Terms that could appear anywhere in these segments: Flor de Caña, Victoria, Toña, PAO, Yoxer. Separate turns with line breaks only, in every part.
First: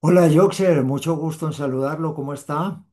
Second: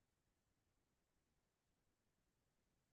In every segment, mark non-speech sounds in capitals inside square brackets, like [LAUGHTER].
Hola, Yoxer, mucho gusto en saludarlo. ¿Cómo está?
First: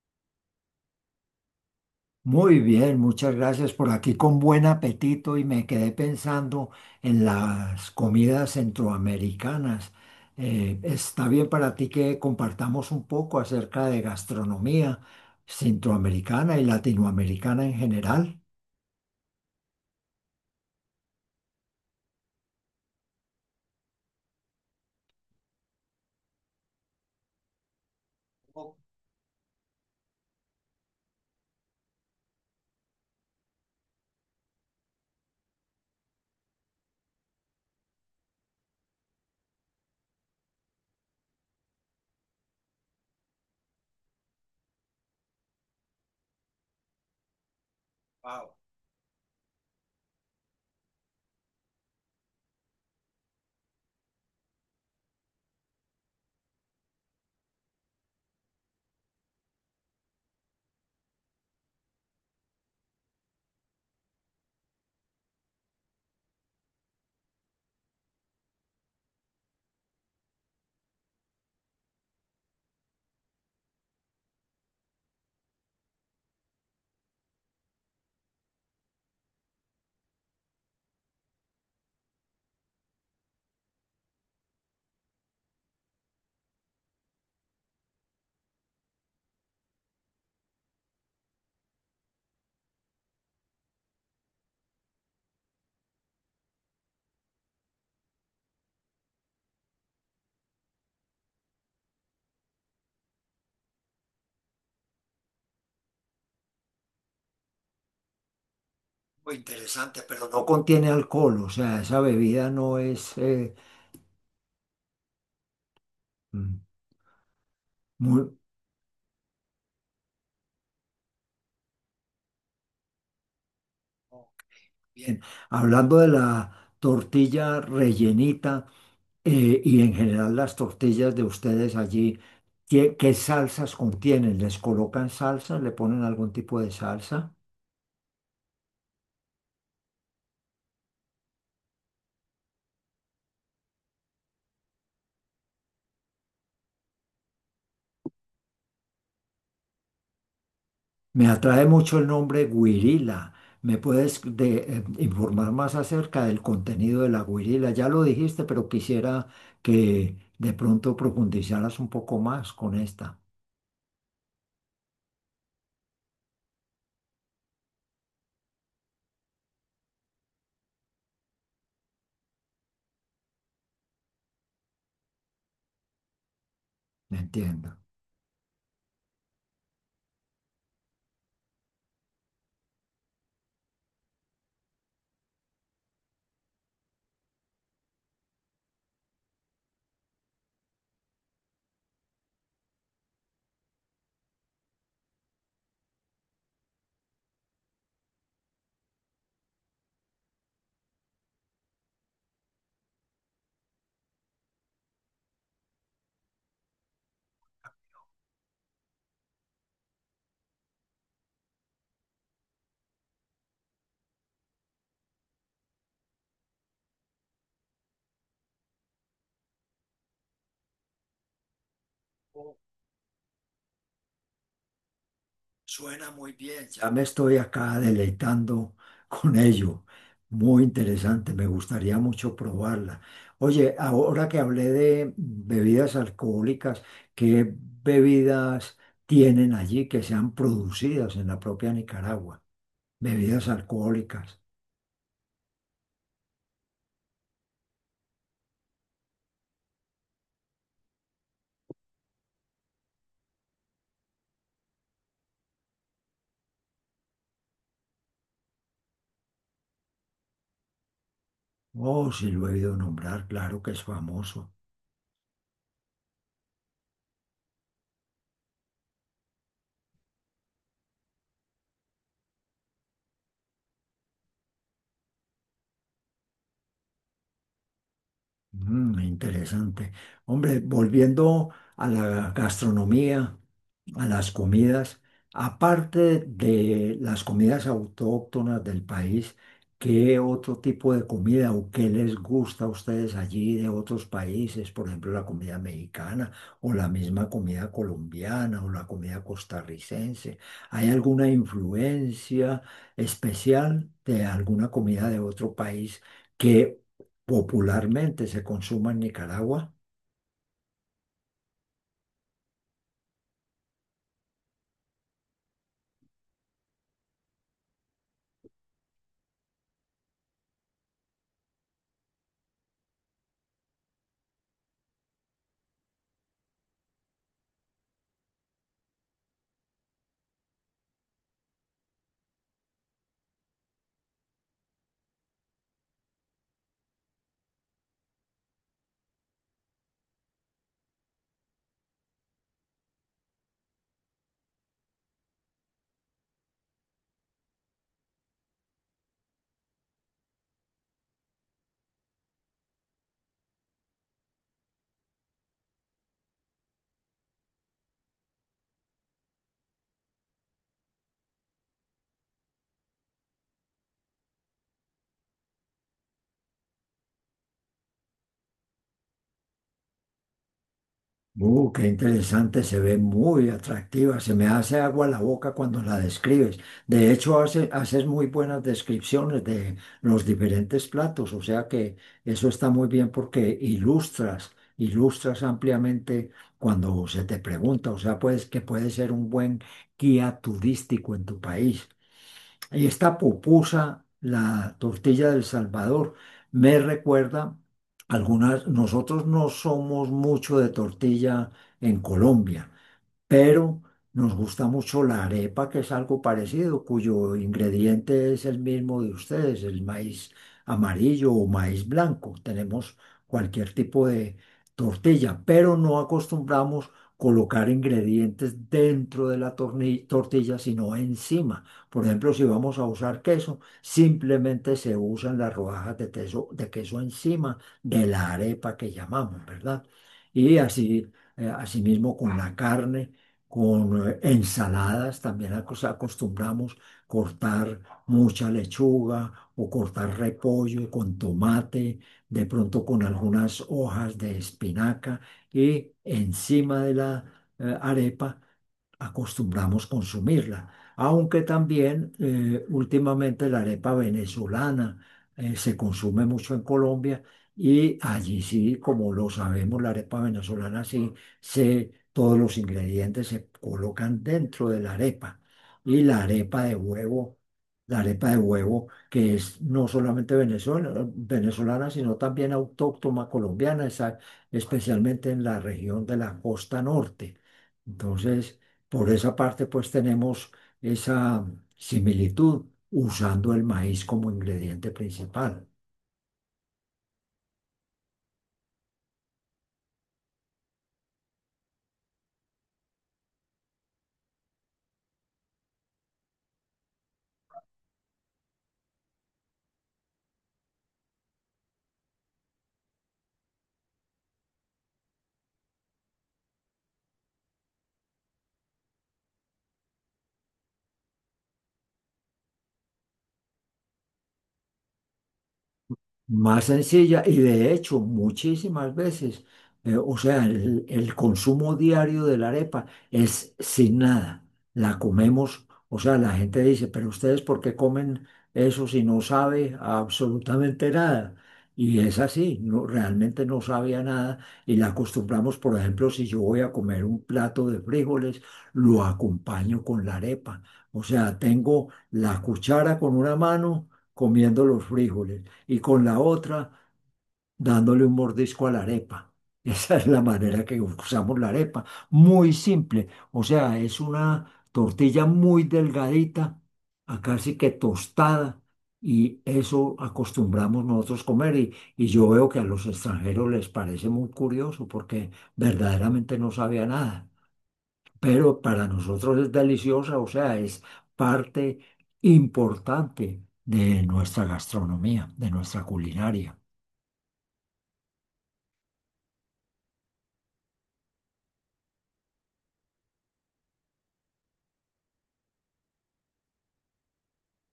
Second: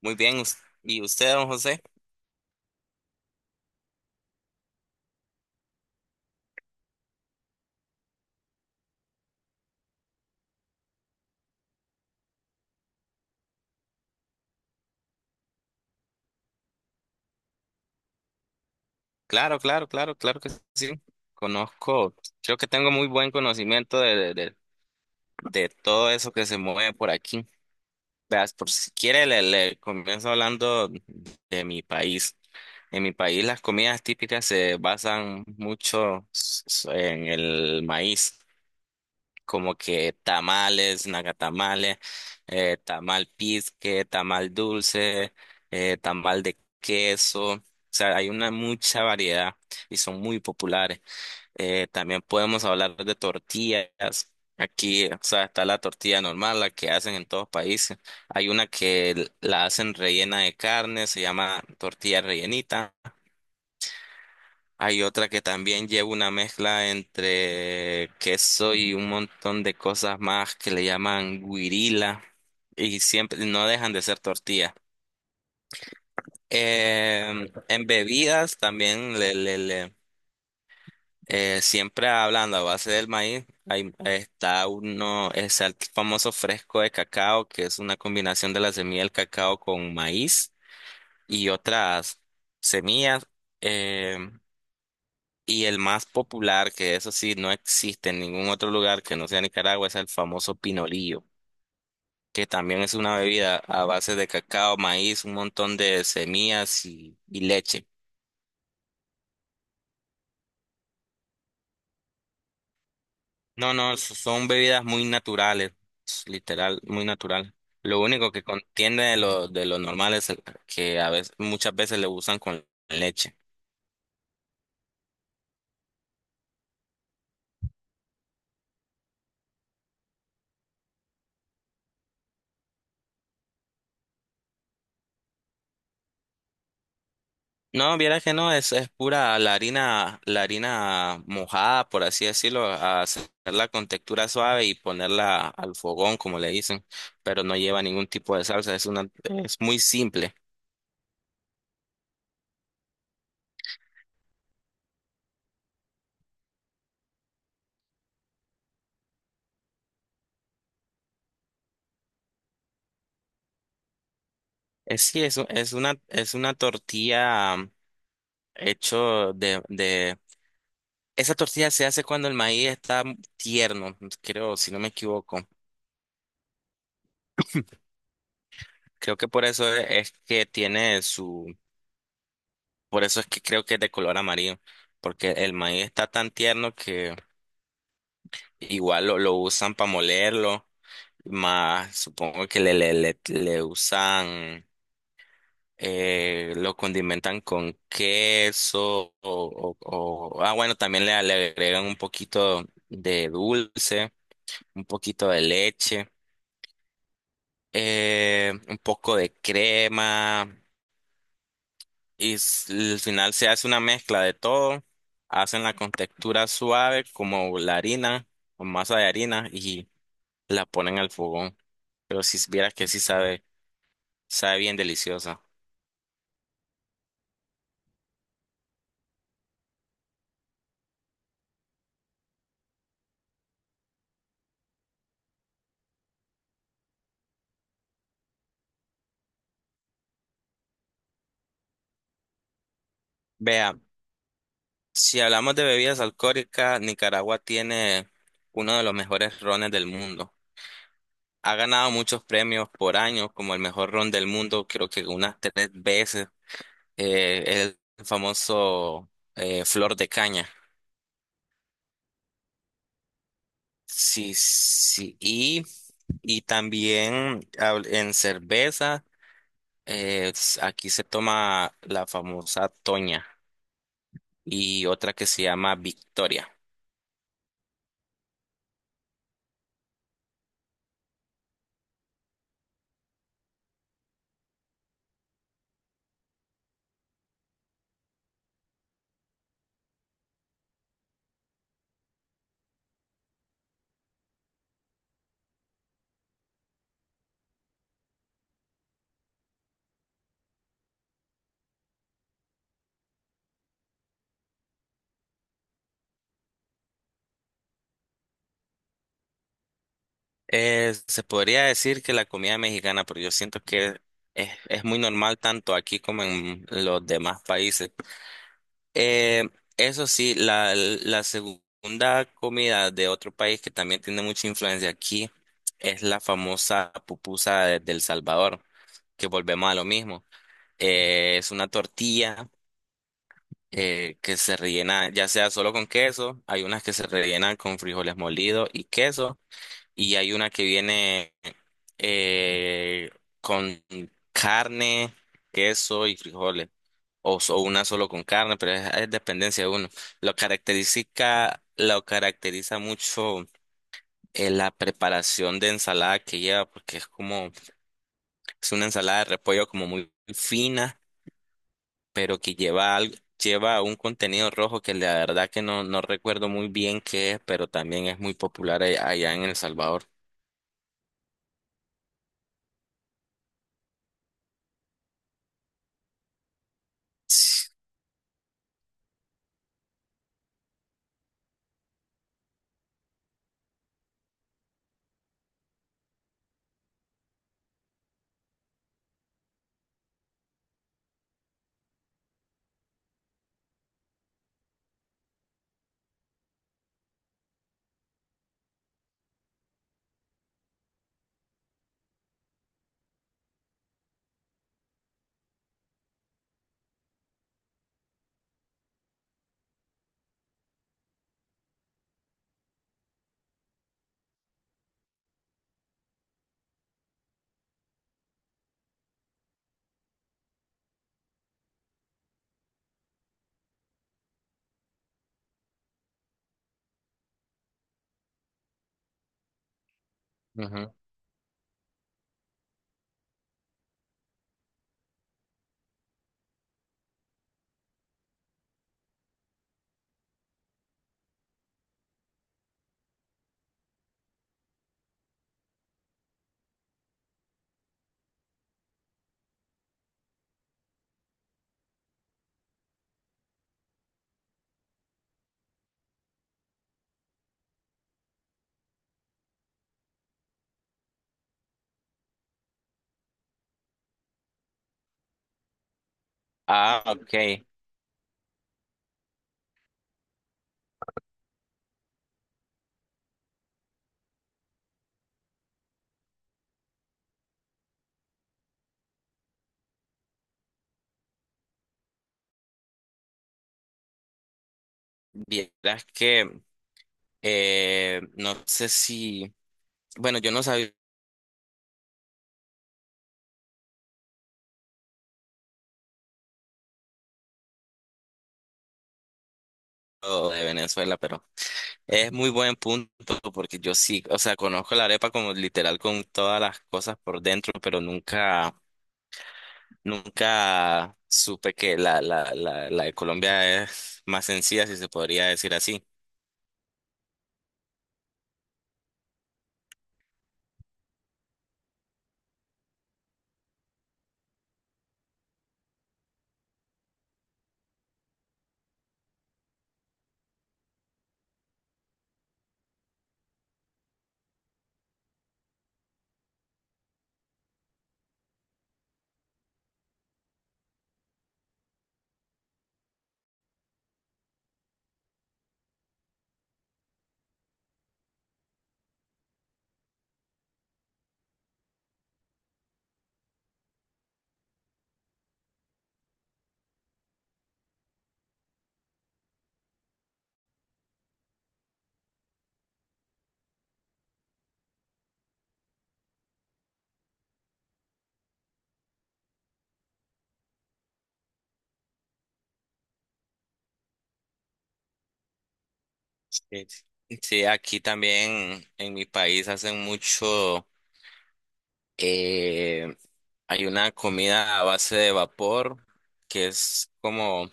Muy bien, ¿y usted, don José?
Muy bien, muchas gracias, por aquí con buen apetito y me quedé pensando en las comidas centroamericanas. ¿Está bien para ti que compartamos un poco acerca de gastronomía centroamericana y latinoamericana en general?
Claro, claro, claro, claro que sí. Conozco, creo que tengo muy buen conocimiento de todo eso que se mueve por aquí. Veas, por si quiere, le comienzo hablando de mi país. En mi país las comidas típicas se basan mucho en el maíz. Como que tamales, nagatamales, tamal pizque, tamal dulce, tamal de queso. O sea, hay una mucha variedad y son muy populares. También podemos hablar de tortillas. Aquí, o sea, está la tortilla normal, la que hacen en todos países. Hay una que la hacen rellena de carne, se llama tortilla rellenita. Hay otra que también lleva una mezcla entre queso y un montón de cosas más que le llaman guirila y siempre no dejan de ser tortilla. En bebidas también siempre hablando a base del maíz, está uno, es el famoso fresco de cacao, que es una combinación de la semilla del cacao con maíz y otras semillas. em, Y el más popular, que eso sí no existe en ningún otro lugar que no sea Nicaragua, es el famoso pinolillo, que también es una bebida a base de cacao, maíz, un montón de semillas y leche.
Muy interesante, pero no contiene alcohol, o sea, esa bebida no es
No, no, son bebidas muy naturales,
mm,
literal, muy natural. Lo
muy
único que contiene de lo normal es que a veces, muchas veces le usan con leche.
bien. Hablando de la tortilla rellenita. Y en general las tortillas de ustedes allí, ¿qué, qué salsas contienen? ¿Les colocan salsa? ¿Le ponen algún tipo de salsa?
No, viera que no, es pura la harina mojada, por así decirlo, a hacerla con textura suave y ponerla al fogón, como le dicen, pero no lleva ningún tipo de salsa, es muy simple.
Me atrae mucho el nombre guirila. ¿Me puedes informar más acerca del contenido de la guirila? Ya lo dijiste, pero quisiera que de pronto profundizaras un poco más con esta.
Es sí, es, u- es una tortilla hecho esa tortilla se hace cuando el maíz está tierno, creo, si no me equivoco.
¿Me entiendo?
Creo que por eso es que tiene su, por eso es que creo que es de color amarillo, porque el maíz está tan tierno que igual lo usan para molerlo, más supongo que le usan, lo condimentan con queso ah, bueno, también le agregan un poquito de dulce, un poquito de leche, un poco de crema y al final se hace una mezcla de todo, hacen la con textura suave como la harina o masa de harina y la ponen al fogón. Pero si vieras que sí sabe, sabe bien deliciosa.
Suena muy bien, ya me estoy acá deleitando con ello. Muy interesante, me gustaría mucho probarla. Oye, ahora que hablé de bebidas alcohólicas, ¿qué bebidas tienen allí que sean producidas en la propia Nicaragua? Bebidas
Vea,
alcohólicas.
si hablamos de bebidas alcohólicas, Nicaragua tiene uno de los mejores rones del mundo. Ha ganado muchos premios por año, como el mejor ron del mundo, creo que unas tres veces. El famoso Flor de Caña.
Oh, sí lo he oído nombrar, claro que es
Sí,
famoso.
sí. Y también en cerveza, aquí se toma la famosa Toña y otra que se llama Victoria.
Mm, interesante. Hombre, volviendo a la gastronomía, a las comidas, aparte de las comidas autóctonas del país, ¿qué otro tipo de comida o qué les gusta a ustedes allí de otros países? Por ejemplo, la comida mexicana o la misma comida colombiana o la comida costarricense. ¿Hay alguna influencia especial de alguna comida de otro país que popularmente se consuma en Nicaragua?
Se podría decir que la comida mexicana, pero yo siento que es muy normal tanto aquí como en los demás países. Eh, Eso sí, la segunda comida de otro país que también tiene mucha influencia aquí es la famosa pupusa del Salvador, que volvemos a lo mismo. Es una tortilla que se rellena ya sea solo con queso, hay unas que se rellenan con frijoles molidos y queso y hay una que viene eh, con carne, queso y frijoles, una solo con carne, pero es dependencia de uno. Lo caracteriza mucho la preparación de ensalada que lleva, porque es como, es una ensalada de repollo como muy fina, pero que lleva algo. Lleva un contenido rojo que la verdad que no, no recuerdo muy bien qué es, pero también es muy popular allá en El Salvador.
Qué interesante, se ve muy atractiva, se me hace agua la boca cuando la describes. De hecho, haces muy buenas descripciones de los diferentes platos, o sea que eso está muy bien porque ilustras, ilustras ampliamente cuando se te pregunta, o sea, pues que puede ser un buen guía turístico en tu país. Y esta pupusa, la tortilla del Salvador, me recuerda algunas, nosotros no somos mucho de tortilla en Colombia, pero nos gusta mucho la arepa, que es algo parecido, cuyo ingrediente es el mismo de ustedes, el maíz amarillo o maíz blanco. Tenemos cualquier tipo de tortilla, pero no acostumbramos colocar ingredientes dentro de la tortilla, sino encima. Por ejemplo, si vamos a usar queso, simplemente se usan las rodajas de queso encima de la arepa que llamamos, ¿verdad? Y
Ujú.
así, asimismo con la carne, con ensaladas, también acostumbramos cortar mucha lechuga o cortar repollo con tomate, de pronto con algunas hojas de espinaca y encima de la arepa acostumbramos consumirla. Aunque también, últimamente la arepa venezolana se consume mucho en Colombia, y allí sí, como lo sabemos, la arepa venezolana sí se, todos los ingredientes se colocan dentro de la arepa. Y la arepa de
Ah,
huevo,
ok.
la arepa de huevo que es no solamente venezolana, venezolana, sino también autóctona colombiana, especialmente en la región de la costa norte. Entonces, por esa parte, pues tenemos esa similitud usando el maíz como ingrediente principal.
Vieras que no sé si, bueno, yo no sabía lo de Venezuela, pero es muy buen punto porque yo sí, o sea, conozco la arepa como literal con todas las cosas por dentro, pero nunca, nunca supe que la de Colombia es más sencilla, si se podría decir así.
Más sencilla, y de hecho muchísimas veces, o sea, el consumo diario de la arepa es sin nada, la comemos, o sea, la gente dice, pero ustedes ¿por qué comen eso si no sabe absolutamente nada? Y es así, no, realmente no sabía nada, y la acostumbramos, por ejemplo, si yo voy a comer un plato de frijoles, lo acompaño con la arepa, o sea, tengo la cuchara con una mano comiendo los frijoles y con la otra dándole un mordisco a la arepa. [LAUGHS] Esa es la manera que usamos la arepa. Muy simple. O sea, es una tortilla muy delgadita, a casi que tostada. Y eso acostumbramos nosotros comer, y yo veo que a los extranjeros les parece muy curioso porque verdaderamente no sabía nada. Pero para nosotros es deliciosa, o sea, es parte importante de nuestra gastronomía, de nuestra culinaria.
Sí, sí, aquí también en mi país hacen mucho. Eh, Hay una comida a base de vapor que es como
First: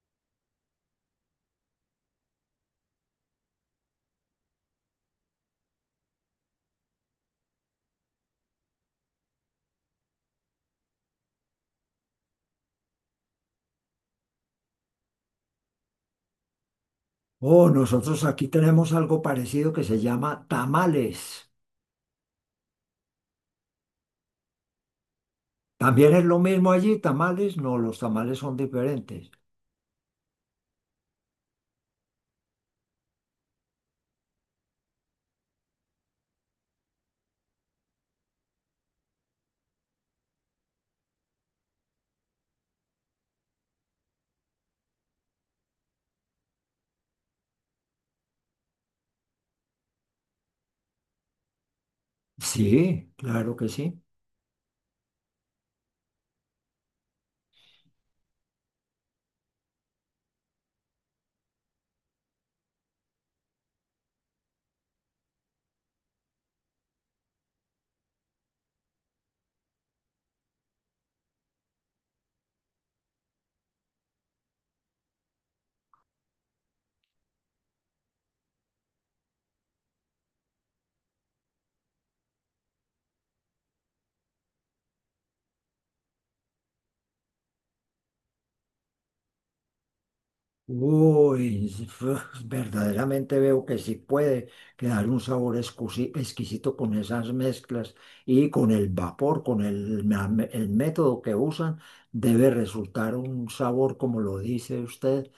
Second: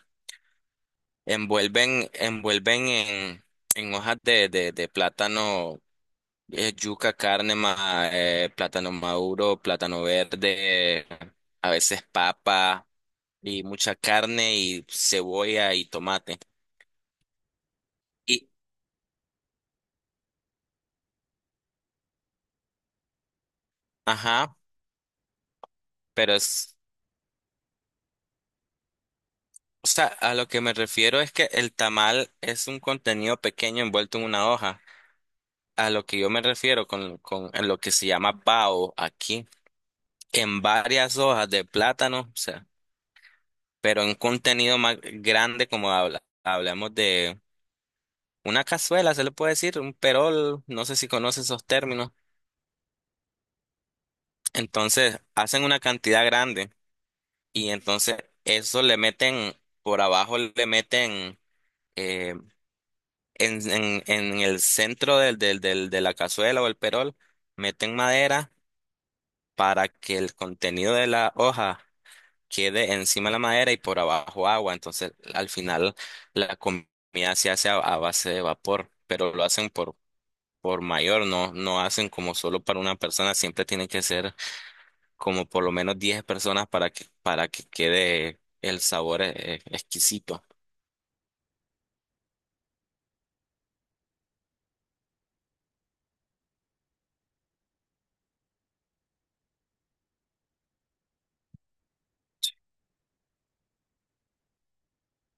envuelven en hojas de plátano, yuca, carne, plátano maduro, plátano verde, a veces papa y mucha carne y cebolla y tomate.
Oh, nosotros aquí
Y,
tenemos algo parecido que se llama tamales.
ajá,
¿También es
pero
lo mismo
es,
allí, tamales? No, los tamales son diferentes.
o sea, a lo que me refiero es que el tamal es un contenido pequeño envuelto en una hoja. A lo que yo me refiero con en lo que se llama PAO aquí, en varias hojas de plátano, o sea, pero en contenido más grande como hablamos de una cazuela, se le puede decir, un perol, no sé si conoce esos términos.
Sí, claro que sí.
Entonces, hacen una cantidad grande y entonces eso le meten, por abajo le meten eh, en el centro de la cazuela o el perol, meten madera para que el contenido de la hoja quede encima de la madera y por abajo agua. Entonces, al final, la comida se hace a base de vapor, pero lo hacen por mayor, no, no hacen como solo para una persona, siempre tiene que ser como por lo menos 10 personas para que quede el sabor exquisito.
Uy, [LAUGHS] verdaderamente veo que sí puede quedar un sabor exquisito con esas mezclas y con el vapor, con el, el método que usan, debe resultar un sabor, como lo dice usted,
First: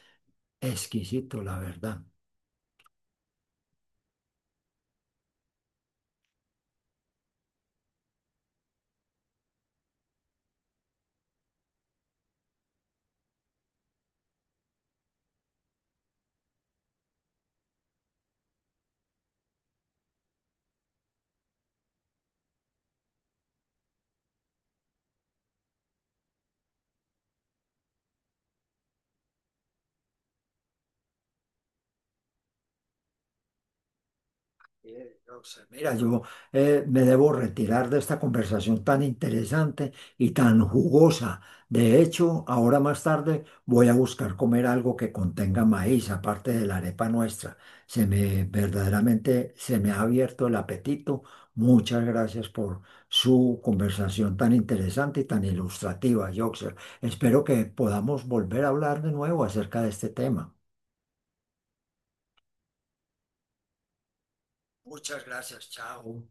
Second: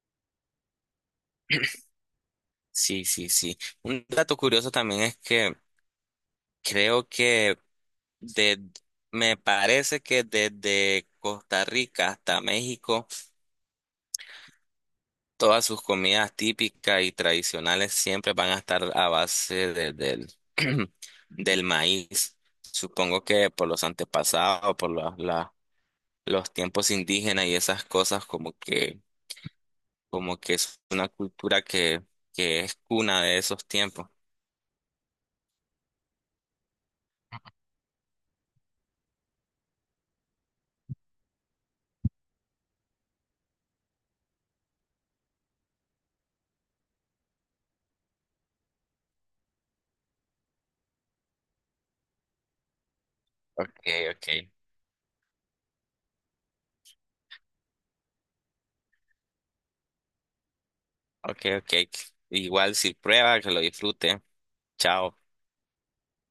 exquisito, la verdad.
Sí, sí, sí. Un dato curioso también es que creo que de, me parece que desde Costa Rica hasta México, todas sus comidas típicas y tradicionales siempre van a estar a [CLEARS THROAT] del maíz. Supongo que por los antepasados, por los tiempos indígenas y esas cosas, como que es una cultura que es cuna de esos tiempos.
Mira, yo, me debo retirar de esta conversación tan interesante y tan jugosa. De hecho, ahora más tarde voy a buscar comer algo que contenga maíz, aparte de la arepa nuestra. Se me, verdaderamente se me ha abierto el apetito. Muchas gracias por su
Ok, ok,
conversación tan interesante y tan ilustrativa, Yoxer. Espero que podamos volver a hablar de nuevo acerca de este tema.
ok, ok. Igual si prueba, que lo disfrute. Chao.
Muchas gracias, chao.